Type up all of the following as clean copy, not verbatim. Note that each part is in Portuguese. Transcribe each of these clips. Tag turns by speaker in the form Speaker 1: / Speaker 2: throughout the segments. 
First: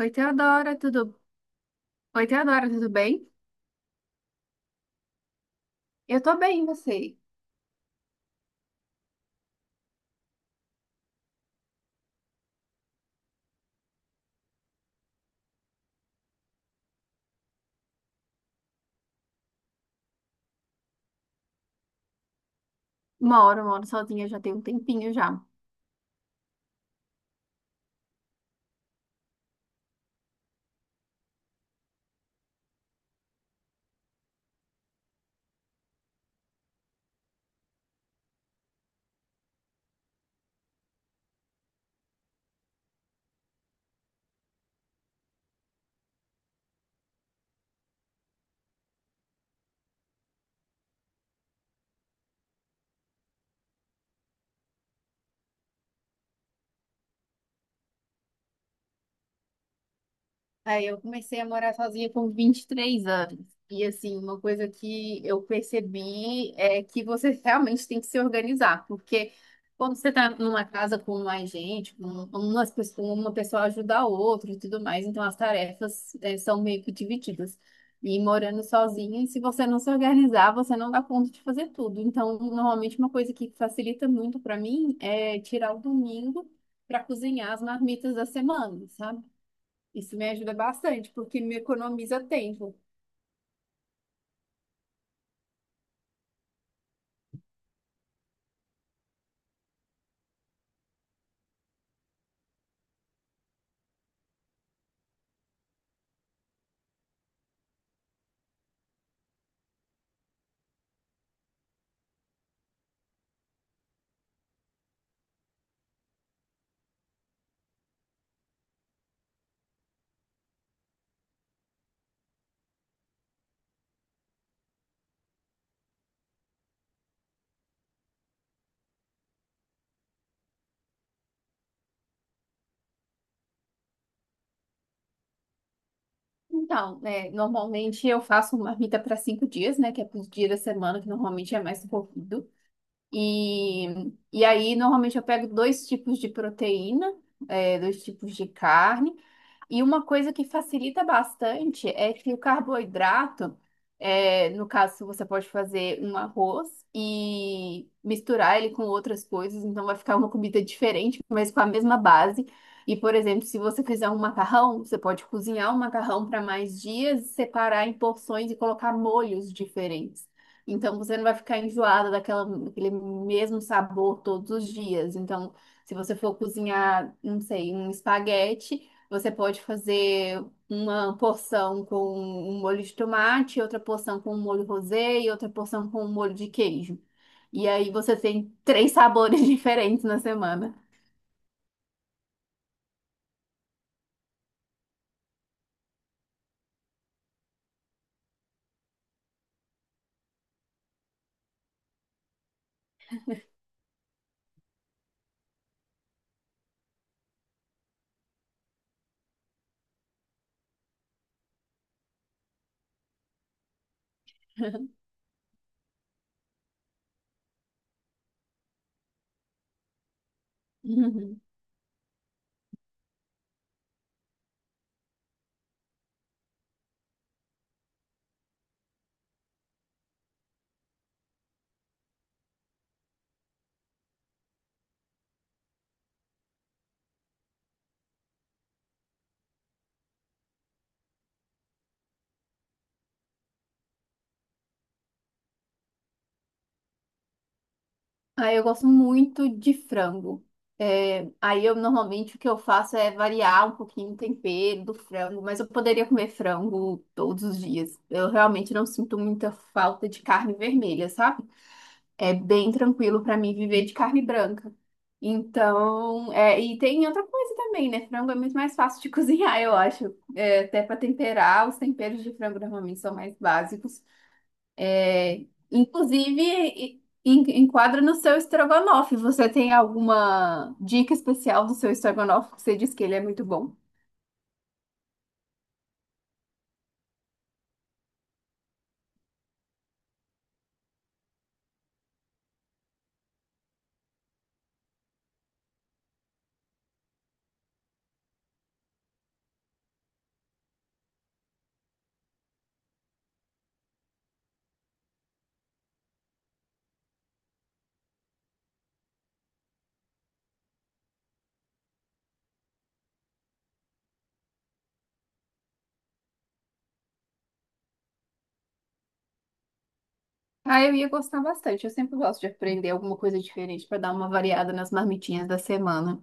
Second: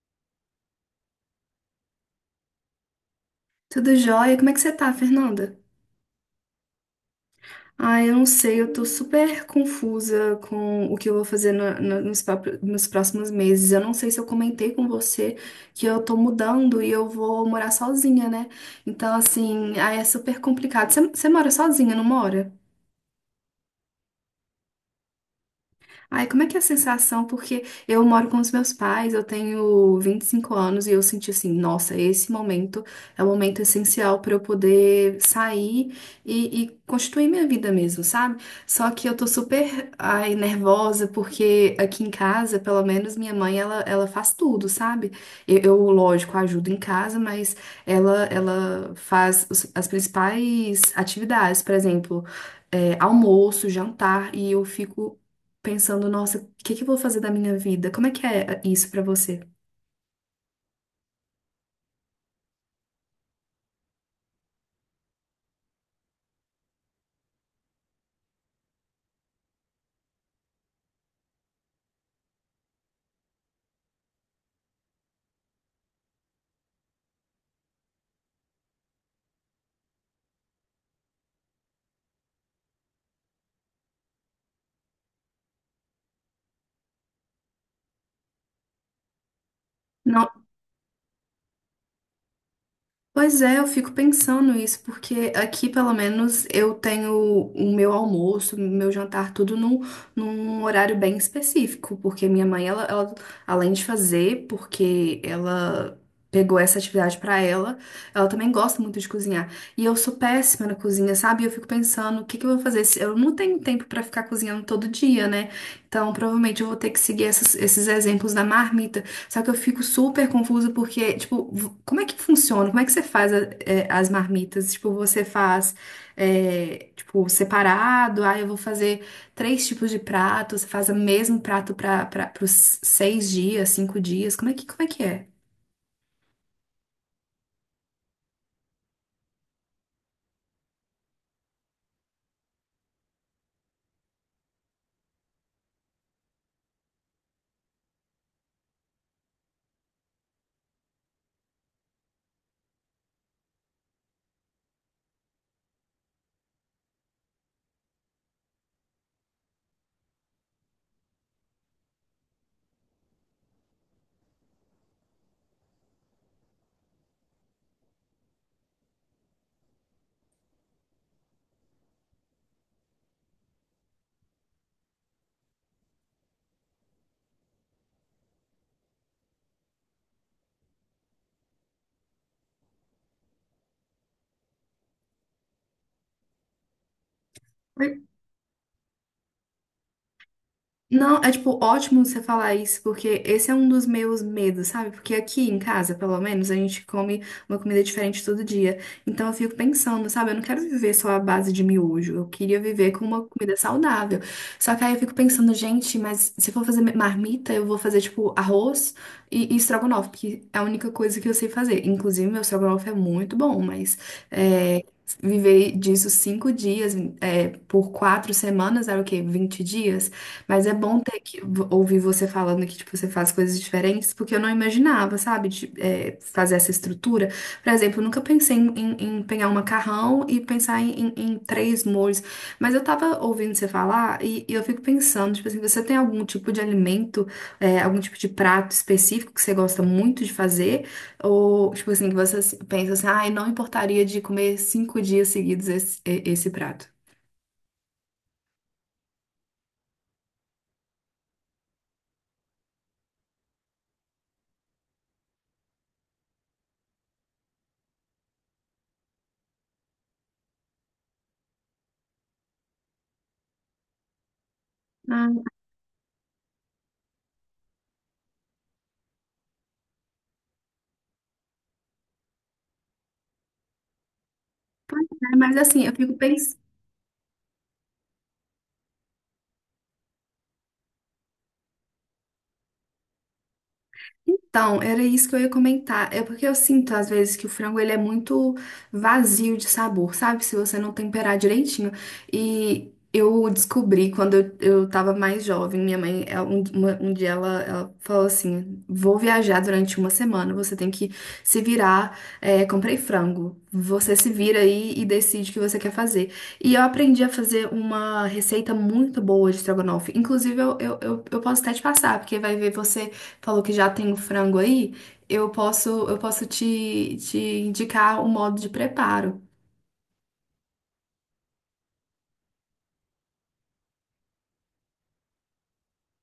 Speaker 1: Oi, Teodora, tudo bem?
Speaker 2: Tudo jóia? Como é que você tá, Fernanda?
Speaker 1: Eu tô bem, e você?
Speaker 2: Ah, eu não sei, eu tô super confusa com o que eu vou fazer nos próximos meses. Eu não sei se eu comentei com você que eu tô mudando e eu vou morar sozinha, né? Então, assim, é super complicado. Você mora sozinha, não mora?
Speaker 1: Moro sozinha já tem um tempinho já.
Speaker 2: Ai, como é que é a sensação? Porque eu moro com os meus pais, eu tenho 25 anos e eu senti assim, nossa, esse momento é o momento essencial para eu poder sair e constituir minha vida mesmo, sabe? Só que eu tô super, ai, nervosa porque aqui em casa, pelo menos minha mãe, ela faz tudo, sabe? Eu, lógico, ajudo em casa, mas ela faz as principais atividades, por exemplo, almoço, jantar, e eu fico pensando, nossa, o que que eu vou fazer da minha vida? Como é que é isso pra você?
Speaker 1: Aí eu comecei a morar sozinha com 23 anos. E assim, uma coisa que eu percebi é que você realmente tem que se organizar, porque quando você está numa casa com mais gente, com umas pessoas, uma pessoa ajuda a outra e tudo mais, então as tarefas, são meio que divididas. E morando sozinha, se você não se organizar, você não dá conta de fazer tudo. Então, normalmente uma coisa que facilita muito para mim é tirar o domingo para cozinhar as marmitas da semana, sabe? Isso
Speaker 2: Não.
Speaker 1: me ajuda bastante, porque me economiza tempo.
Speaker 2: Pois é, eu fico pensando isso, porque aqui pelo menos eu tenho o meu almoço, o meu jantar, tudo num horário bem específico, porque minha mãe, ela, além de fazer, porque ela pegou essa atividade pra ela, ela também gosta muito de cozinhar. E eu sou péssima na cozinha, sabe? E eu fico pensando, o que que eu vou fazer? Eu não tenho tempo pra ficar cozinhando todo dia, né? Então provavelmente eu vou ter que seguir esses exemplos da marmita, só que eu fico super confusa porque, tipo, como é que funciona? Como é que você faz as marmitas? Tipo, você faz, tipo, separado, eu vou fazer três tipos de prato, você faz o mesmo prato para os 6 dias, 5 dias, como é que é?
Speaker 1: Então, né, normalmente eu faço uma marmita para 5 dias, né, que é para os dias da semana, que normalmente é mais corrido. E, e aí, normalmente eu pego dois tipos de proteína, dois tipos de carne. E uma coisa que facilita bastante é que o carboidrato, no caso, você pode fazer um arroz e misturar ele com outras coisas, então vai ficar uma comida diferente, mas com a mesma base. E, por exemplo, se você fizer um macarrão, você pode cozinhar um macarrão para mais dias, separar em porções e colocar molhos diferentes. Então, você não vai ficar enjoada daquele mesmo sabor todos os dias. Então, se você for cozinhar, não sei, um espaguete. Você pode fazer uma porção com um molho de tomate, outra porção com um molho rosé e outra porção com um molho de queijo. E aí você tem três sabores diferentes na semana.
Speaker 2: Não, é tipo ótimo você falar isso, porque esse é um dos meus medos, sabe? Porque aqui em casa, pelo menos, a gente come uma comida diferente todo dia. Então eu fico pensando, sabe? Eu não quero viver só à base de miojo. Eu queria viver com uma comida saudável. Só que aí eu fico pensando, gente, mas se for fazer marmita, eu vou fazer tipo arroz e estrogonofe, porque é a única coisa que eu sei fazer. Inclusive, meu estrogonofe é muito bom, mas é, viver disso 5 dias, por 4 semanas, era o quê? 20 dias? Mas é bom ter que
Speaker 1: Uhum.
Speaker 2: ouvir você falando que, tipo, você faz coisas diferentes, porque eu não imaginava, sabe, fazer essa estrutura. Por exemplo, eu nunca pensei em pegar um macarrão e pensar em três molhos. Mas eu tava ouvindo você falar e eu fico pensando, tipo assim, você tem algum tipo de alimento, algum tipo de prato específico que você gosta muito de fazer? Ou, tipo assim, que você pensa assim, ai, não importaria de comer 5 dias seguidos esse prato?
Speaker 1: Aí eu gosto muito de frango. É, aí eu normalmente o que eu faço é variar um pouquinho o tempero do frango, mas eu poderia comer frango todos os dias. Eu realmente não sinto muita falta de carne vermelha, sabe? É bem tranquilo para mim viver de carne branca.
Speaker 2: Ah,
Speaker 1: Então, e tem outra coisa também, né? Frango é muito mais fácil de cozinhar, eu acho. É, até para temperar, os temperos de frango normalmente são mais básicos.
Speaker 2: pois é,
Speaker 1: É,
Speaker 2: mas assim, eu fico
Speaker 1: inclusive,
Speaker 2: pensando.
Speaker 1: enquadra no seu estrogonofe. Você tem alguma dica especial do seu estrogonofe que você diz que ele é muito bom?
Speaker 2: Então, era isso que eu ia comentar. É porque eu sinto às vezes que o frango ele é muito vazio de sabor, sabe? Se você não temperar direitinho. E eu descobri quando eu tava mais jovem, minha mãe, um dia ela falou assim: "Vou viajar durante uma semana, você tem que se virar. Comprei frango. Você se vira aí e decide o que você quer fazer." E eu aprendi a fazer uma receita muito boa de estrogonofe. Inclusive, eu posso até te passar, porque vai ver você falou que já tem o frango aí, eu posso te indicar o modo de preparo.
Speaker 1: Ah, eu ia gostar bastante. Eu sempre gosto de aprender alguma coisa diferente para dar uma variada nas marmitinhas da semana.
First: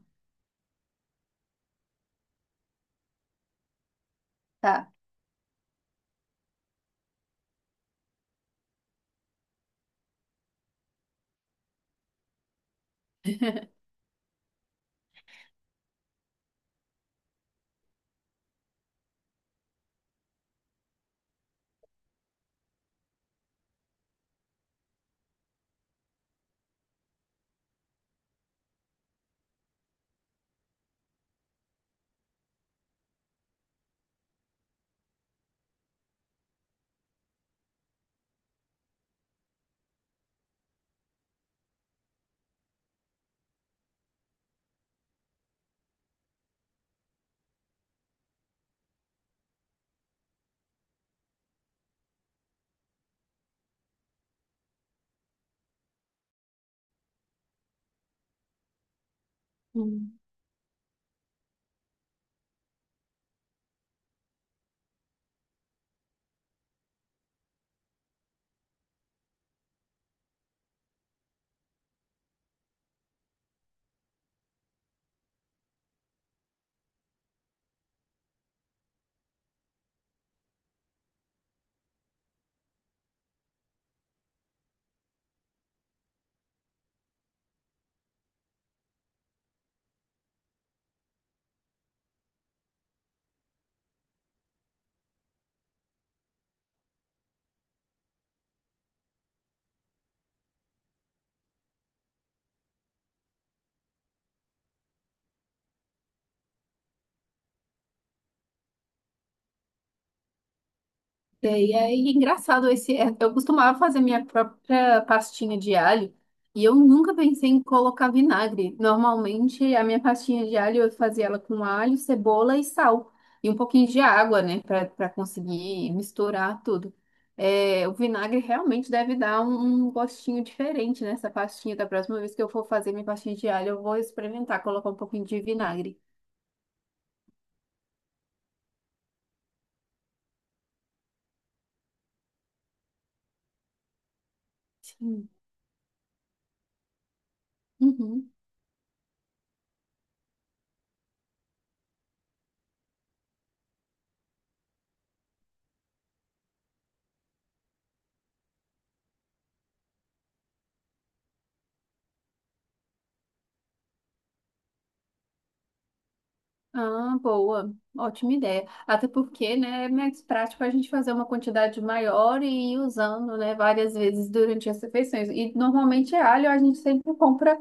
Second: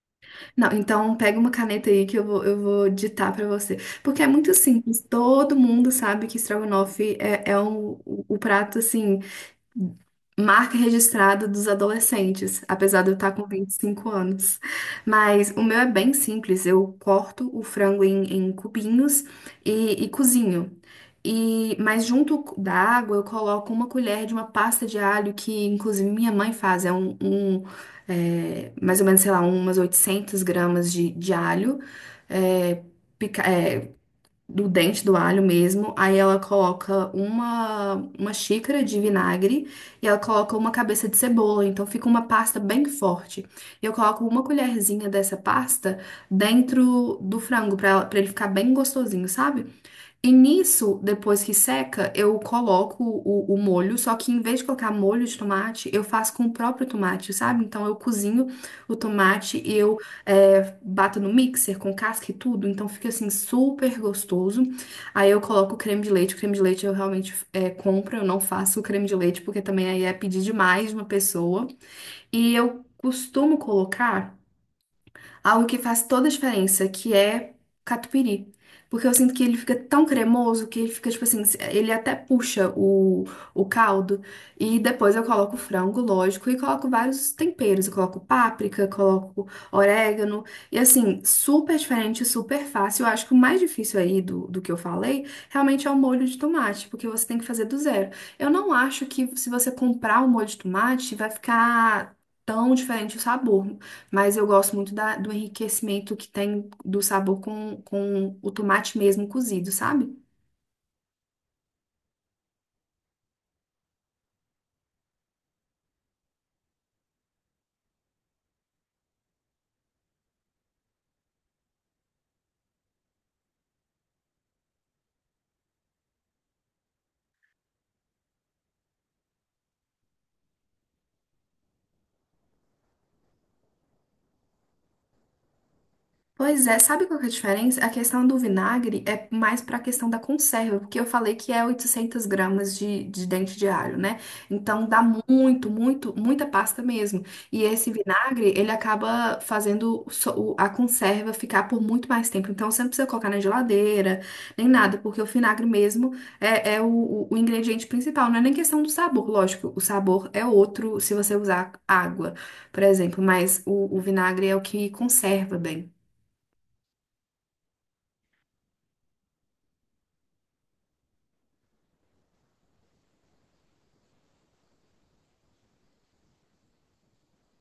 Speaker 2: Não, então pega uma caneta aí que eu vou ditar para você. Porque é muito
Speaker 1: Tá.
Speaker 2: simples, todo mundo sabe que estrogonofe é o prato assim marca registrada dos adolescentes, apesar de eu estar com 25 anos. Mas o meu é bem simples, eu corto o frango em cubinhos e cozinho. E, mas junto da água eu coloco uma colher de uma pasta de alho que inclusive minha mãe faz, mais ou menos, sei lá, umas 800 gramas de alho, é, do dente do alho mesmo. Aí ela coloca uma xícara de vinagre e ela coloca uma cabeça de cebola. Então fica uma pasta bem forte. E eu coloco uma colherzinha dessa pasta dentro do frango para ele ficar bem gostosinho, sabe? E nisso, depois que seca, eu coloco o molho, só que em vez de colocar molho de tomate, eu faço com o próprio tomate, sabe? Então eu cozinho o tomate e eu bato no mixer com casca e tudo, então fica assim super gostoso. Aí eu coloco o creme de leite, o creme de leite eu realmente compro, eu não faço o creme de leite, porque também aí é pedir demais de uma pessoa. E eu costumo colocar algo que faz toda a diferença, que é catupiry. Porque eu sinto que ele fica tão cremoso que ele fica, tipo assim, ele até puxa o caldo. E depois eu coloco o frango, lógico, e coloco vários temperos. Eu coloco páprica, coloco orégano. E assim, super diferente, super fácil. Eu acho que o mais difícil aí do que eu falei realmente é o molho de tomate, porque você tem que fazer do zero. Eu não acho que se você comprar o molho de tomate vai ficar tão diferente o sabor. Mas eu gosto muito do enriquecimento que tem do sabor com o tomate mesmo cozido, sabe?
Speaker 1: E aí, é engraçado, eu costumava fazer minha própria pastinha de alho e eu nunca pensei em colocar vinagre. Normalmente, a minha pastinha de alho eu fazia ela com alho, cebola e sal e um pouquinho de água, né, para conseguir misturar tudo. É, o vinagre realmente deve dar um gostinho diferente nessa pastinha. Da próxima vez que eu for fazer minha pastinha de alho, eu vou experimentar colocar um pouquinho de vinagre.
Speaker 2: Pois é, sabe qual que é a diferença? A questão do vinagre é mais para a questão da conserva, porque eu falei que é 800 gramas de dente de alho, né? Então dá
Speaker 1: Sim.
Speaker 2: muito, muito, muita pasta mesmo. E esse
Speaker 1: Uhum.
Speaker 2: vinagre, ele acaba fazendo a conserva ficar por muito mais tempo. Então você não precisa colocar na geladeira, nem nada, porque o vinagre mesmo é o ingrediente principal. Não é nem questão do sabor, lógico, o sabor é outro se você usar água, por exemplo, mas o vinagre é o que conserva bem.
Speaker 1: Ah, boa. Ótima ideia. Até porque, né, é mais prático a gente fazer uma quantidade maior e ir usando, né, várias vezes durante as refeições. E normalmente alho a gente sempre compra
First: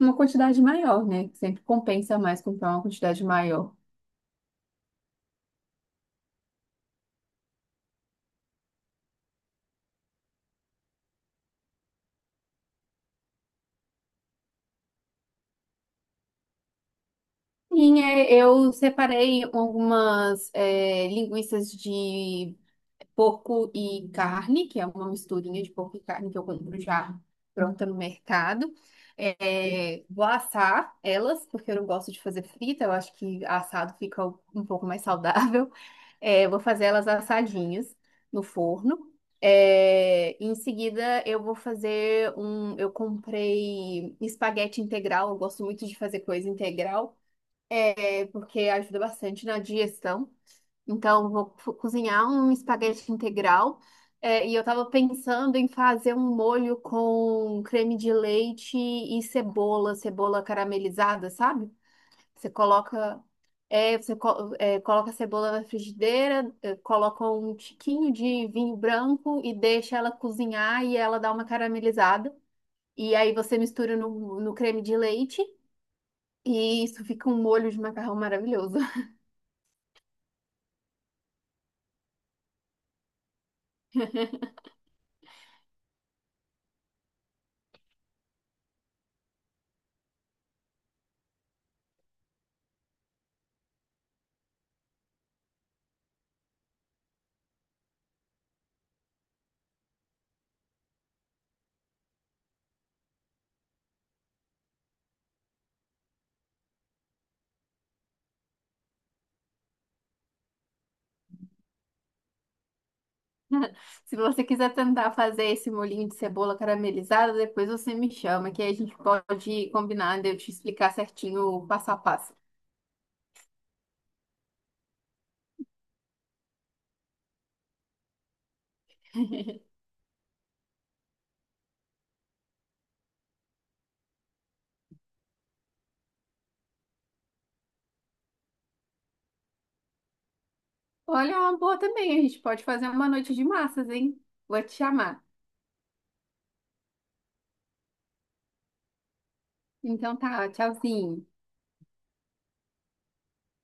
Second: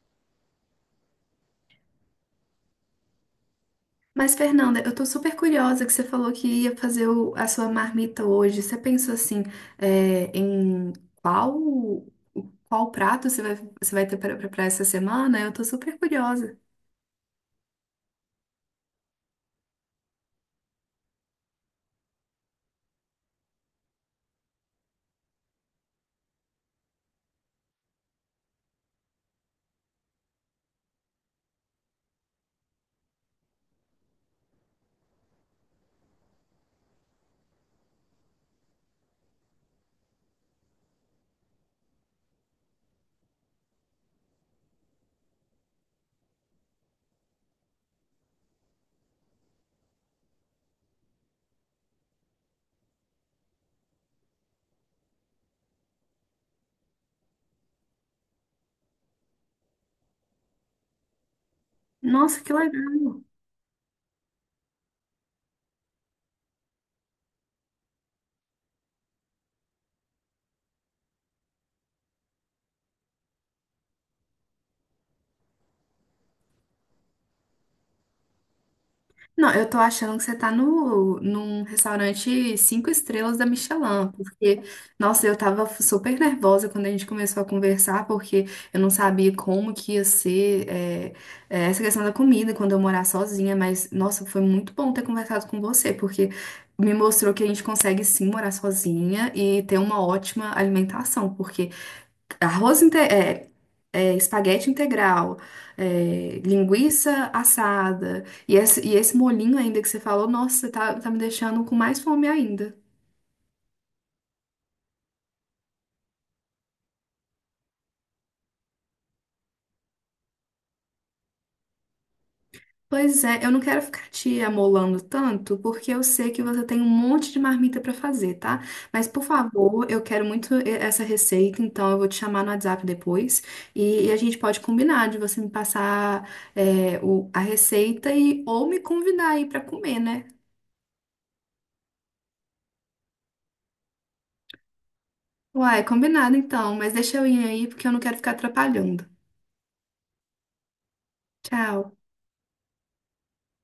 Speaker 1: uma quantidade maior, né? que Sempre compensa mais comprar uma quantidade maior.
Speaker 2: Mas, Fernanda, eu tô super curiosa que você falou que ia fazer a sua marmita hoje. Você pensou assim, em qual, qual prato você vai ter para preparar essa semana? Eu tô super curiosa.
Speaker 1: Sim, eu separei algumas linguiças de porco e carne, que é uma misturinha de porco e carne que eu compro já pronta no mercado. É, vou assar elas, porque eu não gosto de fazer frita, eu acho que assado fica um pouco mais saudável. É, vou fazer elas assadinhas no forno. É, em seguida, eu vou fazer um. Eu comprei espaguete integral. Eu gosto muito de fazer coisa integral, porque ajuda bastante na digestão. Então, eu vou cozinhar um espaguete integral. É, e eu tava pensando em fazer um molho com creme de leite e cebola, cebola caramelizada, sabe?
Speaker 2: Nossa,
Speaker 1: Você
Speaker 2: que
Speaker 1: coloca,
Speaker 2: legal!
Speaker 1: é, você co- é, Coloca a cebola na frigideira, coloca um tiquinho de vinho branco e deixa ela cozinhar e ela dá uma caramelizada. E aí você mistura no creme de leite e isso fica um molho de macarrão maravilhoso.
Speaker 2: Não, eu tô achando que você tá no, num restaurante cinco estrelas da Michelin, porque, nossa, eu tava super nervosa quando a gente começou a conversar, porque eu não sabia como que ia ser, essa questão da comida quando eu morar sozinha, mas, nossa, foi muito bom ter conversado com você, porque me mostrou que a gente consegue sim morar sozinha e ter uma ótima alimentação, porque arroz inte- é, é, espaguete integral, linguiça assada, e esse molhinho ainda que você falou, nossa, tá me deixando com mais fome ainda.
Speaker 1: Se você quiser tentar fazer esse molhinho de cebola caramelizada, depois você me chama, que aí a gente pode combinar de eu te explicar certinho o passo a passo.
Speaker 2: Pois é, eu não quero ficar te amolando tanto, porque eu sei que você tem um monte de marmita pra fazer, tá? Mas, por favor, eu quero muito essa receita, então eu vou te chamar no WhatsApp depois e a gente pode combinar de você me passar a receita e ou me convidar aí pra comer, né?
Speaker 1: Olha, é uma boa também, a gente pode fazer uma noite de massas, hein? Vou te chamar.
Speaker 2: Uai, combinado então, mas deixa eu ir aí porque eu não quero ficar atrapalhando.
Speaker 1: Então tá, tchauzinho.
Speaker 2: Tchau.